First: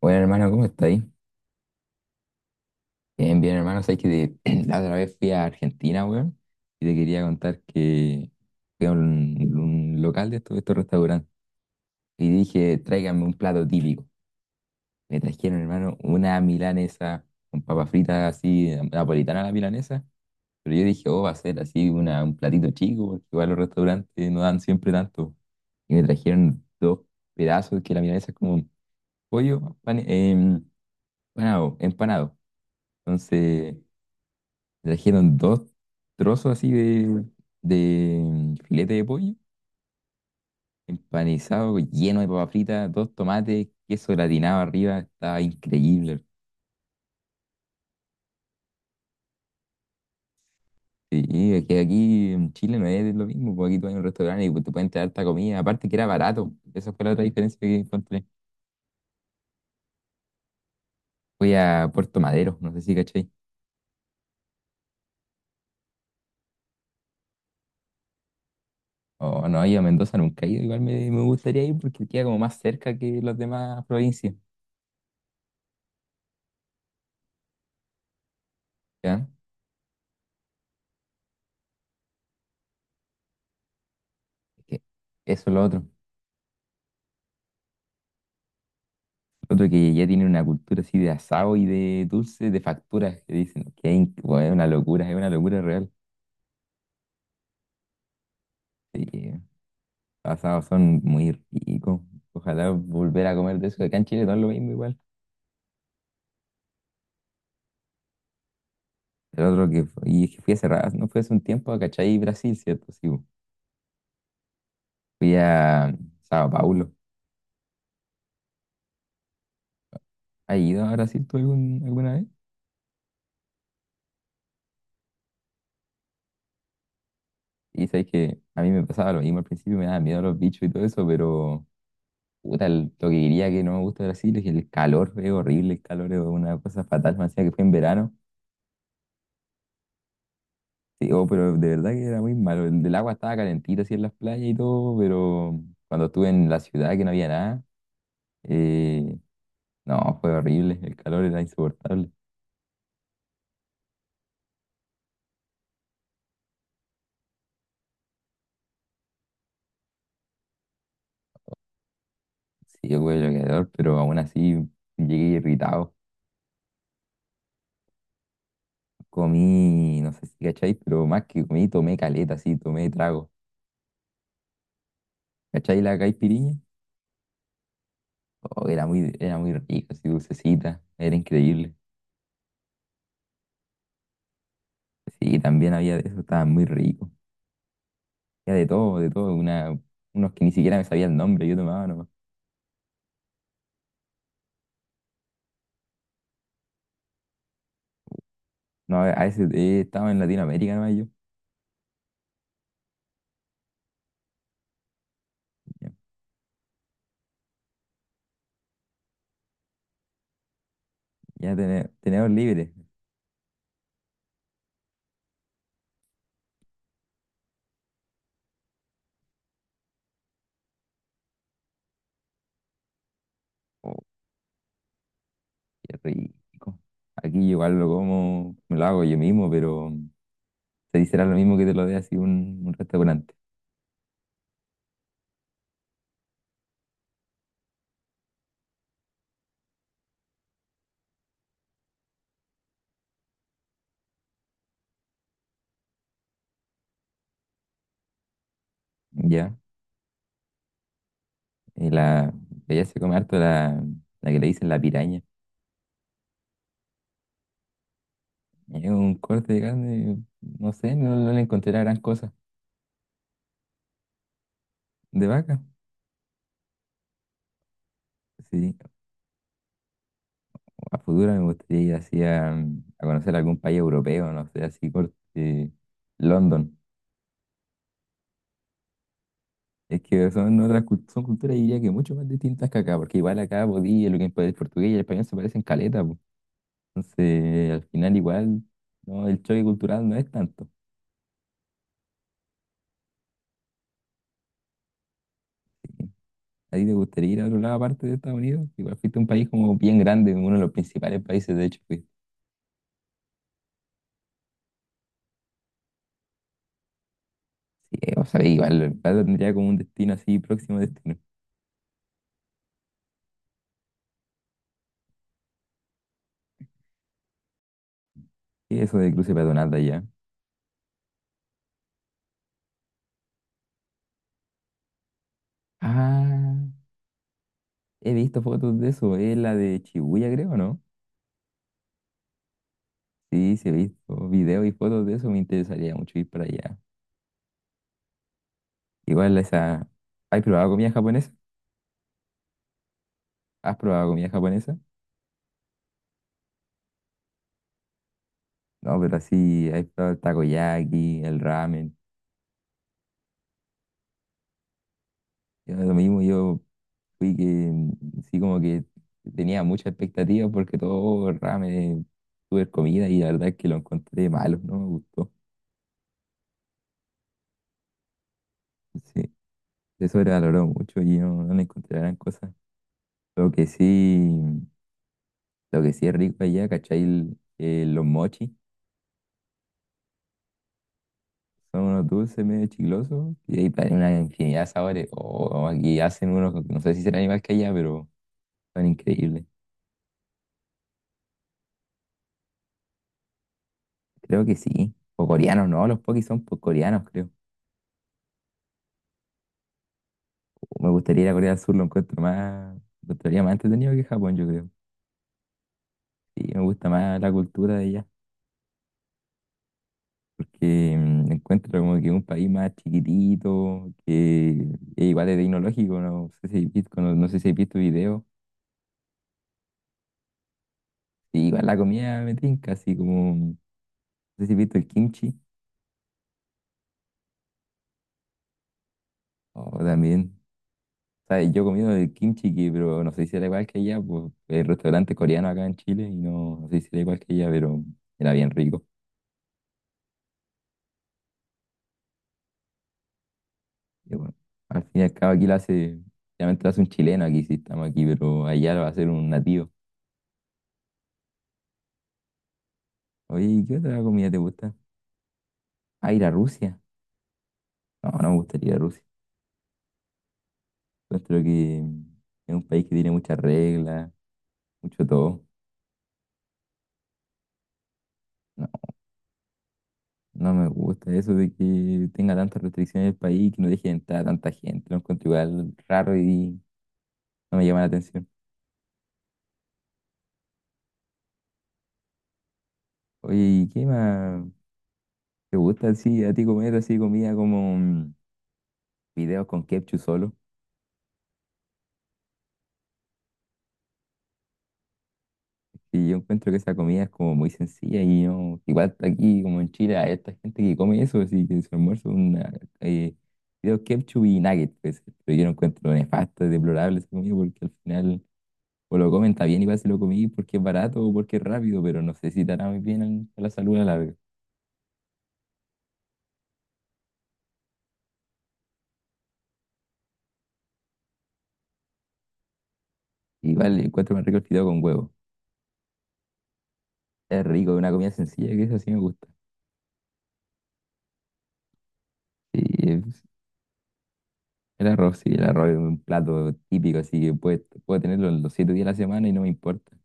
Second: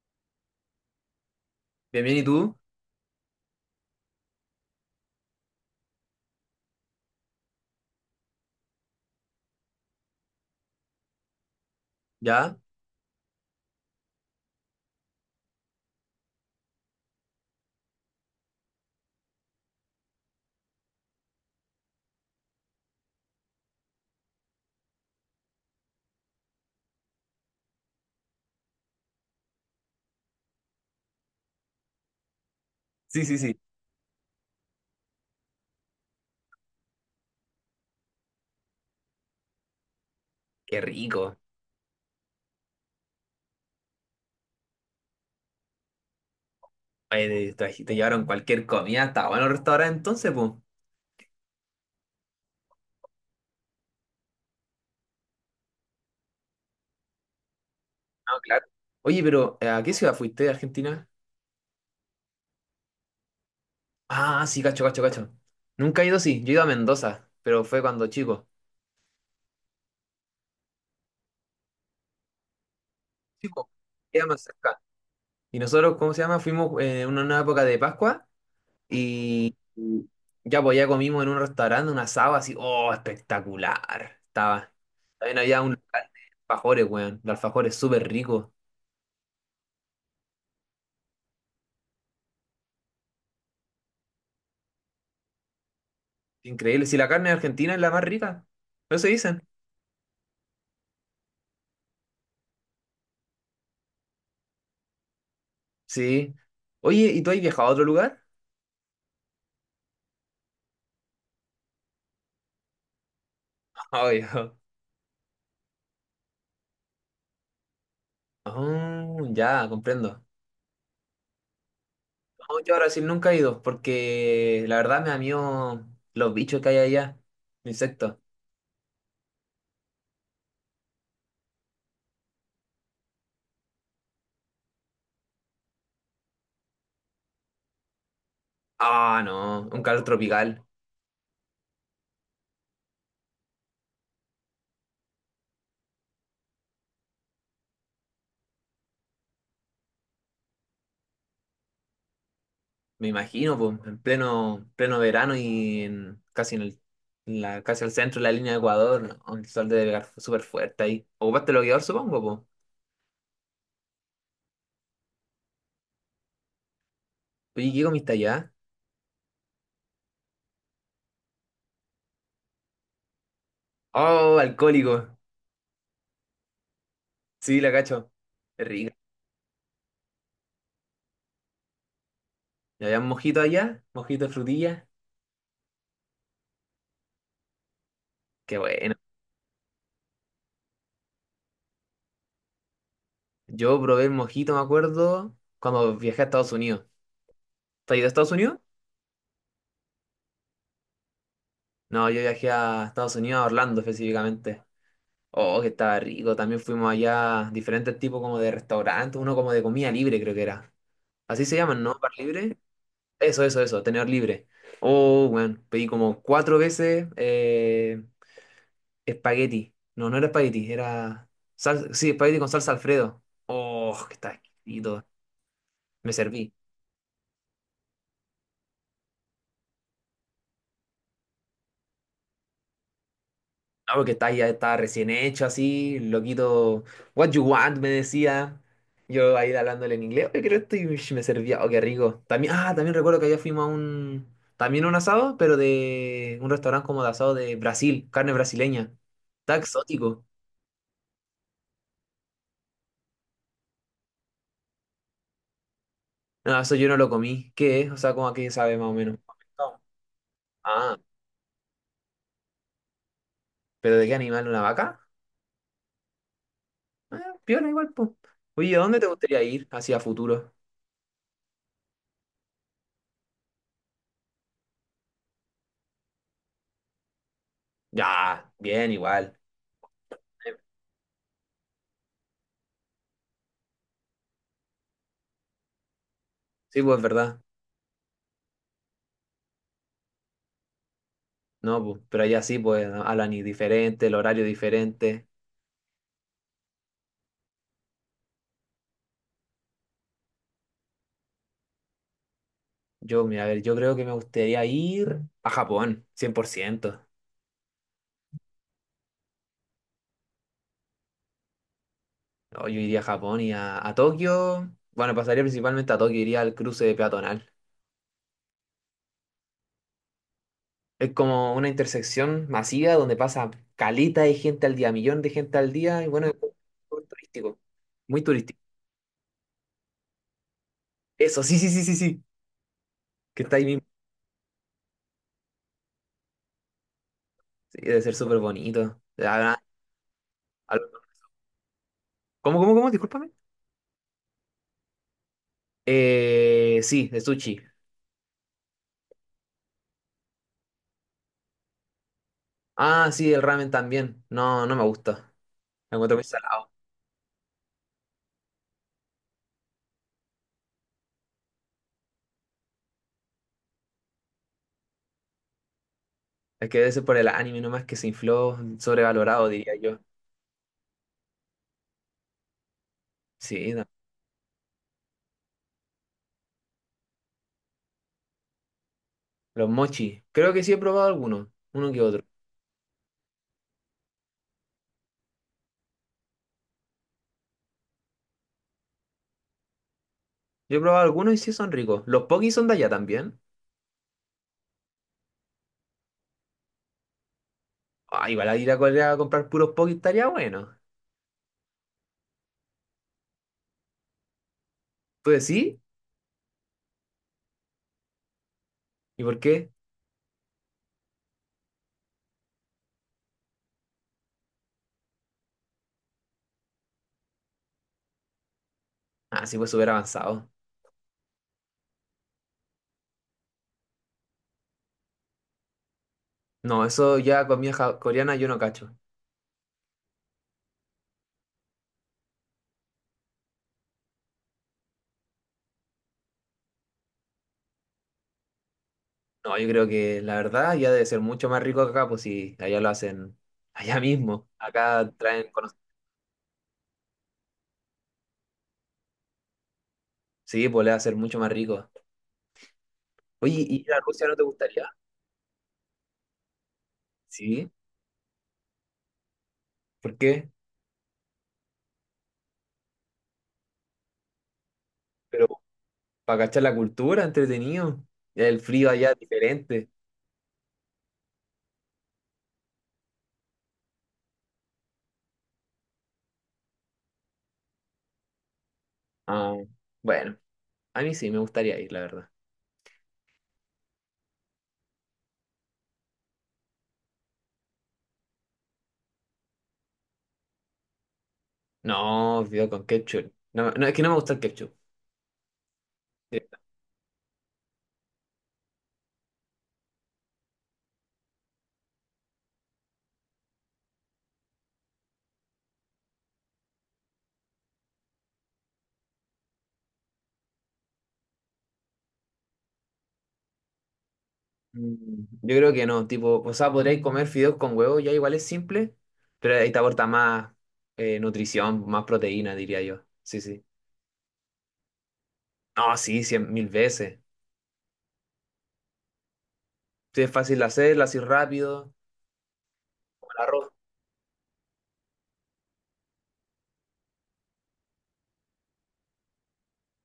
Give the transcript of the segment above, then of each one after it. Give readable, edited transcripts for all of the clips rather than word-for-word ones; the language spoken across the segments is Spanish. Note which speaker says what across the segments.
Speaker 1: Bueno, hermano, ¿cómo estáis?
Speaker 2: Bien, bien, ¿y tú?
Speaker 1: Bien, bien, hermano. Sabes que la otra vez fui a Argentina, weón, y te quería contar que fui a un local de estos restaurantes y
Speaker 2: ¿Ya?
Speaker 1: dije, tráiganme un plato típico. Me trajeron, hermano, una milanesa con papas fritas así, napolitana la milanesa. Pero yo dije, oh, va a ser así un platito chico, porque igual los restaurantes no dan siempre tanto. Y me trajeron dos pedazos, que la milanesa es como un pollo empanado.
Speaker 2: Sí, sí, sí.
Speaker 1: Entonces. Trajeron dos trozos así de filete de pollo,
Speaker 2: Qué rico.
Speaker 1: empanizado, lleno de papa frita, dos tomates, queso gratinado arriba, estaba increíble.
Speaker 2: Oye, te llevaron cualquier comida hasta buenos restaurantes entonces, pues. No,
Speaker 1: Sí, es que aquí en Chile no es lo mismo, porque aquí tú vas a un restaurante y te pueden traer harta comida, aparte que era barato, esa fue la otra diferencia que encontré.
Speaker 2: claro. Oye, pero ¿a qué ciudad fuiste de Argentina?
Speaker 1: Fui a Puerto Madero, no sé si cachai.
Speaker 2: Ah, sí, cacho, cacho, cacho. Nunca he ido, sí. Yo he ido a Mendoza, pero fue cuando chico.
Speaker 1: O no, yo a Mendoza nunca he ido, igual me gustaría ir porque queda como más cerca que las
Speaker 2: Chico po.
Speaker 1: demás
Speaker 2: Queda
Speaker 1: provincias,
Speaker 2: más cerca. Y nosotros, ¿cómo se llama? Fuimos en una época de Pascua
Speaker 1: ¿ya?
Speaker 2: y y ya, pues ya comimos en un restaurante un asado así. ¡Oh, espectacular!
Speaker 1: Es
Speaker 2: Estaba.
Speaker 1: que
Speaker 2: También
Speaker 1: Eso es
Speaker 2: había
Speaker 1: lo
Speaker 2: un
Speaker 1: otro.
Speaker 2: local de alfajores, weón. Los alfajores súper ricos.
Speaker 1: Otro que ya tiene una cultura así de asado y de dulce, de facturas, que dicen que bueno, es una locura real.
Speaker 2: Increíble. Si la carne argentina es la más rica.
Speaker 1: Sí,
Speaker 2: Eso dicen.
Speaker 1: asados son muy ricos. Ojalá volver a comer de eso. Acá en Chile no es lo mismo igual.
Speaker 2: Sí. Oye, ¿y tú has viajado a otro lugar?
Speaker 1: El otro que fue, y es que fui hace rato, no fue hace un tiempo a Cachai, Brasil, ¿cierto? Sí, bu.
Speaker 2: Ay,
Speaker 1: Fui a Sao Paulo.
Speaker 2: oh, ya, comprendo.
Speaker 1: ¿Has ido a Brasil tú alguna vez?
Speaker 2: No, yo a Brasil nunca he ido porque la verdad me da miedo los bichos que hay allá,
Speaker 1: Y sabes
Speaker 2: insectos.
Speaker 1: que a mí me pasaba lo mismo al principio, me daba miedo los bichos y todo eso, pero. Puta, lo que diría que no me gusta de Brasil es que el calor es horrible, el calor es una cosa fatal, me decía que fue en verano.
Speaker 2: Ah, no, un calor tropical,
Speaker 1: Sí, oh, pero de verdad que era muy malo. El del agua estaba calentita así en las playas y todo, pero cuando estuve en la ciudad que no había nada, eh, no, fue horrible, el calor era insoportable.
Speaker 2: me imagino, pues, en pleno verano y en- casi en el, en la, casi al centro de la línea de Ecuador, ¿no? El sol debe pegar súper fuerte ahí. ¿Ocupaste bloqueador, supongo,
Speaker 1: Sí, yo fue calor, pero aún así llegué irritado.
Speaker 2: pues? Oye, ¿qué comiste allá?
Speaker 1: Comí, no sé si cachai, pero más que comí, tomé caleta, sí, tomé trago.
Speaker 2: Oh, alcohólico.
Speaker 1: ¿Cachai la caipiriña?
Speaker 2: Sí, la cacho. Es
Speaker 1: Oh, era
Speaker 2: rica.
Speaker 1: muy, era muy rica, así dulcecita, era increíble.
Speaker 2: ¿Y había mojito allá? ¿Mojito de frutilla?
Speaker 1: Sí, también había de eso, estaba muy rico.
Speaker 2: Qué
Speaker 1: Había
Speaker 2: bueno.
Speaker 1: de todo, unos que ni siquiera me sabía el nombre, yo tomaba nomás.
Speaker 2: Yo probé el mojito, me acuerdo, cuando viajé a Estados Unidos. ¿Te has ido a Estados Unidos?
Speaker 1: No, a veces estaba en Latinoamérica nomás yo.
Speaker 2: No, yo viajé a Estados Unidos, a Orlando específicamente. Oh, que
Speaker 1: Ya,
Speaker 2: estaba rico. También fuimos allá a diferentes tipos como de restaurantes, uno como de comida libre, creo que era. Así
Speaker 1: ya
Speaker 2: se llaman, ¿no? ¿Bar
Speaker 1: tenedor
Speaker 2: libre?
Speaker 1: libre.
Speaker 2: Eso, tener libre. Oh, bueno, pedí como cuatro veces. Espagueti. No, no era espagueti, era... sal- sí, espagueti con salsa Alfredo. Oh,
Speaker 1: Oh,
Speaker 2: que está exquisito.
Speaker 1: qué
Speaker 2: Me serví.
Speaker 1: rico. Aquí yo igual lo como, me lo hago yo mismo, pero se dice lo mismo que te lo dé así un restaurante.
Speaker 2: No, porque está, ya estaba recién hecho así, loquito. What you want, me decía. Yo ahí hablándole en inglés. Oye, quiero esto y uish, me servía. Oh, qué rico. También, ah, también recuerdo que allá fuimos a un... también a un asado, pero de un restaurante como de asado de Brasil, carne brasileña. Está
Speaker 1: Ya,
Speaker 2: exótico.
Speaker 1: y allá se come harto la que le dicen la piraña.
Speaker 2: No, eso yo no lo comí. ¿Qué es? O sea, ¿cómo a qué sabe
Speaker 1: Es
Speaker 2: más o
Speaker 1: un
Speaker 2: menos?
Speaker 1: corte de carne, no sé,
Speaker 2: Ah,
Speaker 1: no, no le encontré la gran cosa.
Speaker 2: ¿pero de qué animal? ¿Una vaca?
Speaker 1: ¿De vaca?
Speaker 2: Ah, piola igual, pues. Oye,
Speaker 1: Sí.
Speaker 2: ¿a dónde te gustaría ir hacia futuro?
Speaker 1: A futuro me gustaría ir así a conocer algún país europeo, no sé, así corte London.
Speaker 2: Ya, bien, igual.
Speaker 1: Es que son culturas, diría que mucho más distintas que acá, porque igual acá podía, lo que es el portugués y el español se parecen caleta, po.
Speaker 2: Sí, pues, verdad.
Speaker 1: Entonces, al final igual, no, el choque cultural no es tanto.
Speaker 2: No, pues, pero allá sí, pues, ¿no? Hablan y diferente, el horario diferente.
Speaker 1: ¿A ti te gustaría ir a otro lado aparte de Estados Unidos? Igual fuiste a un país como bien grande, uno de los principales países, de hecho, fuiste.
Speaker 2: Yo, mira, a ver, yo creo que me gustaría ir a Japón, 100%.
Speaker 1: Sí, o sea, igual tendría como un destino así, próximo destino.
Speaker 2: No, yo iría a Japón y a Tokio. Bueno, pasaría principalmente a Tokio, iría al cruce peatonal.
Speaker 1: ¿Qué es eso de cruce peatonal de allá?
Speaker 2: Es como una intersección masiva donde pasa caleta de gente al día, millón de gente al día, y bueno, es
Speaker 1: Ah.
Speaker 2: muy turístico.
Speaker 1: He
Speaker 2: Muy
Speaker 1: visto
Speaker 2: turístico.
Speaker 1: fotos de eso, es la de Chibuya, creo, ¿no?
Speaker 2: Eso, sí, sí, sí, sí, sí, que
Speaker 1: Sí,
Speaker 2: está ahí
Speaker 1: sí, he
Speaker 2: mismo.
Speaker 1: visto videos y fotos de eso, me interesaría mucho ir para allá.
Speaker 2: Sí, debe ser súper bonito.
Speaker 1: Igual
Speaker 2: Habrá-
Speaker 1: esa. ¿Has probado
Speaker 2: al-
Speaker 1: comida japonesa?
Speaker 2: ¿Cómo, cómo, cómo? Discúlpame.
Speaker 1: ¿Has probado comida japonesa?
Speaker 2: Sí, de sushi.
Speaker 1: No, pero así, has probado el takoyaki, el ramen.
Speaker 2: Ah, sí, el ramen también. No, no me gusta.
Speaker 1: Yo, lo
Speaker 2: Lo encuentro
Speaker 1: mismo,
Speaker 2: muy
Speaker 1: yo
Speaker 2: salado.
Speaker 1: fui que, sí, como que tenía mucha expectativa porque todo el ramen, tuve comida y la verdad es que lo encontré malo, no me gustó.
Speaker 2: Es que debe ser por el anime nomás que se infló,
Speaker 1: Sí,
Speaker 2: sobrevalorado, diría yo.
Speaker 1: se sobrevaloró mucho y no, no le encontré gran cosa. Lo que
Speaker 2: Sí, no.
Speaker 1: sí. Lo que sí es rico allá, ¿cachai? Los mochi
Speaker 2: Los mochi. Creo que sí he probado algunos,
Speaker 1: son
Speaker 2: uno que
Speaker 1: unos
Speaker 2: otro.
Speaker 1: dulces medio chiclosos y hay una infinidad de sabores. O aquí hacen unos, no sé si serán igual que allá, pero son increíbles.
Speaker 2: Yo he probado algunos y sí son ricos. Los pokis son de allá también.
Speaker 1: Creo que sí. O coreanos, no, los pokis son coreanos, creo.
Speaker 2: Ah, igual a ir a Corea a comprar puros pokis estaría bueno.
Speaker 1: O Me gustaría ir a Corea del Sur, lo encuentro más, lo encontraría más entretenido que Japón, yo creo.
Speaker 2: ¿Tú decís?
Speaker 1: Sí, me gusta más la cultura de allá,
Speaker 2: ¿Y por qué?
Speaker 1: porque encuentro como que es un país más chiquitito, que es igual de tecnológico, no sé si he visto, no, no sé si he visto videos.
Speaker 2: Ah, sí, pues súper avanzado.
Speaker 1: Sí, igual la comida me tinca, así como, no sé si has visto el kimchi,
Speaker 2: No, eso ya comida ja- coreana yo no cacho.
Speaker 1: o también, ¿sabes? Yo he comido el kimchi, que, pero no sé si era igual que allá, pues el restaurante coreano acá en Chile, y no, no sé si era igual que allá, pero era bien rico.
Speaker 2: No, yo creo que la verdad ya debe ser mucho más rico que acá, pues si allá lo hacen allá
Speaker 1: Y bueno,
Speaker 2: mismo.
Speaker 1: al fin y
Speaker 2: Acá
Speaker 1: al cabo aquí
Speaker 2: traen,
Speaker 1: lo
Speaker 2: cono-
Speaker 1: hace, realmente lo hace un chileno, aquí sí estamos aquí, pero allá lo va a hacer un nativo.
Speaker 2: sí, pues le va a ser mucho más rico.
Speaker 1: Oye,
Speaker 2: Oye,
Speaker 1: ¿y qué
Speaker 2: ¿y ir a
Speaker 1: otra
Speaker 2: Rusia
Speaker 1: comida
Speaker 2: no
Speaker 1: te
Speaker 2: te
Speaker 1: gusta?
Speaker 2: gustaría?
Speaker 1: Ah, ir a Rusia.
Speaker 2: Sí,
Speaker 1: No, no me gustaría ir a Rusia.
Speaker 2: ¿por qué?
Speaker 1: Encuentro que es un país que tiene muchas reglas, mucho todo.
Speaker 2: Pero para cachar la cultura, entretenido. El
Speaker 1: No,
Speaker 2: frío allá es diferente.
Speaker 1: no me gusta eso de que tenga tantas restricciones el país, que no deje de entrar a tanta gente. Lo encuentro igual raro y no me llama la atención.
Speaker 2: Ah, bueno, a mí sí me gustaría ir, la verdad.
Speaker 1: Oye, ¿y qué más te gusta así a ti comer así comida como fideos con ketchup solo?
Speaker 2: No, video con ketchup. No, no, es que no me gusta el ketchup.
Speaker 1: Y yo encuentro que esa comida es como muy sencilla y no, igual aquí como en Chile hay esta gente que come eso, así que su almuerzo es una eh, fideos ketchup y nuggets, pues, pero yo lo encuentro nefasto, deplorable esa comida porque al final o lo comen, está bien, igual se lo comí porque es barato o porque es rápido, pero no sé si te hará muy bien a la salud a la larga.
Speaker 2: Mm, yo creo que no, tipo, o sea, podríais comer fideos con huevo, ya igual es simple, pero ahí te aporta más nutrición, más proteína, diría yo. Sí, sí.
Speaker 1: Igual encuentro más rico el fideo con huevo.
Speaker 2: No, sí, cien mil veces.
Speaker 1: Es rico, es una comida sencilla que eso sí me gusta.
Speaker 2: Sí, es fácil de hacer, lo haces rápido,
Speaker 1: Sí, es-
Speaker 2: como el arroz.
Speaker 1: el arroz, sí, el arroz es un plato típico, así que puedo tenerlo los 7 días de la semana y no me importa.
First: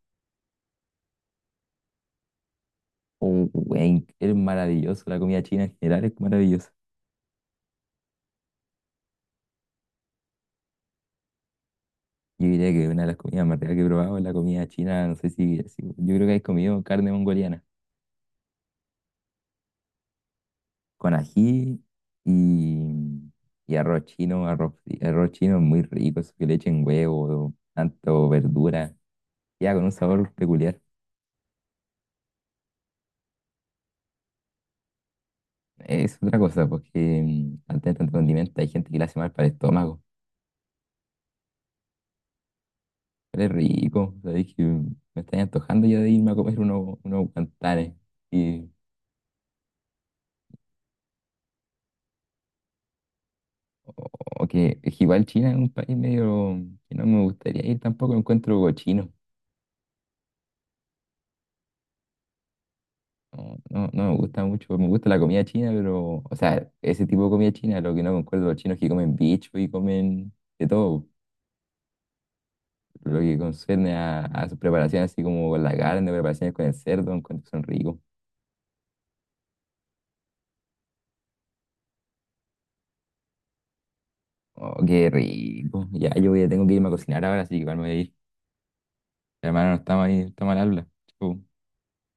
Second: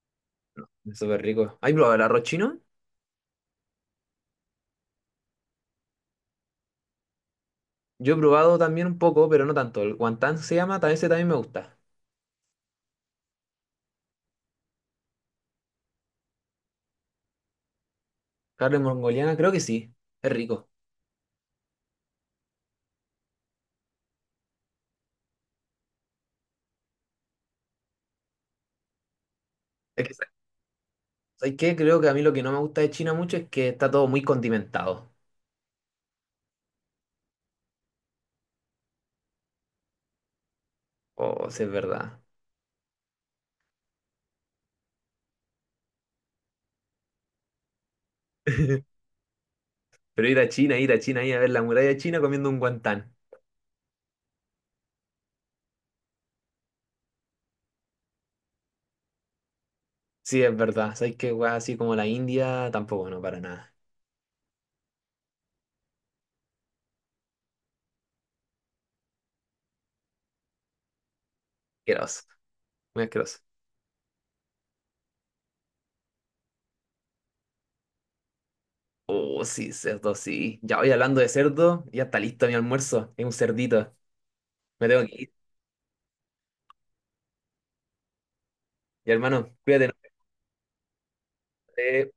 Speaker 2: Es súper rico. ¿Has probado el arroz chino?
Speaker 1: Oh, wey, es maravilloso, la comida china en general es maravillosa.
Speaker 2: Yo he probado también un poco, pero no tanto. El guantán se llama, también ese también me gusta.
Speaker 1: Yo diría que una de las comidas más ricas que he probado es la comida china, no sé si, yo creo que has comido carne mongoliana.
Speaker 2: Carne mongoliana, creo que sí, es rico.
Speaker 1: Con ají y, y arroz chino, arroz chino muy rico, eso que le echen huevo, tanto verdura, ya con un
Speaker 2: Es que, ¿sabes
Speaker 1: sabor peculiar.
Speaker 2: sabes qué? Creo que a mí lo que no me gusta de China mucho es que está todo muy condimentado.
Speaker 1: Es otra cosa, porque al tener tanto condimento hay gente que le hace mal para el estómago,
Speaker 2: Oh, sí, es verdad.
Speaker 1: pero es rico, sabéis que me estoy antojando ya de irme a comer unos guantanes. Y,
Speaker 2: Pero ir a China, ir a China, ir a ver la muralla china comiendo un guantán.
Speaker 1: o, o que es que igual China es un país medio que no me gustaría ir tampoco, lo encuentro cochino.
Speaker 2: Sí, es verdad. ¿Sabes qué, weá? Así como la India, tampoco, no, para
Speaker 1: No,
Speaker 2: nada.
Speaker 1: no, no me gusta mucho. Me gusta la comida china, pero, o sea, ese tipo de comida china, lo que no concuerdo los chinos es que comen bicho y comen de todo.
Speaker 2: Asqueroso, muy
Speaker 1: Lo que
Speaker 2: asqueroso.
Speaker 1: concierne a sus preparaciones, así como con la carne, preparaciones con el cerdo, encuentro que son ricos.
Speaker 2: Oh, sí, cerdo, sí. Ya voy hablando de cerdo, ya está listo mi almuerzo. Es un cerdito.
Speaker 1: Oh,
Speaker 2: Me tengo
Speaker 1: qué
Speaker 2: que ir.
Speaker 1: rico. Ya, yo ya tengo que irme a cocinar ahora, así que igual me voy a ir.
Speaker 2: Y hermano,
Speaker 1: Hermano, no
Speaker 2: cuídate, ¿no?
Speaker 1: está mal, está mal habla. Chau.
Speaker 2: Eh,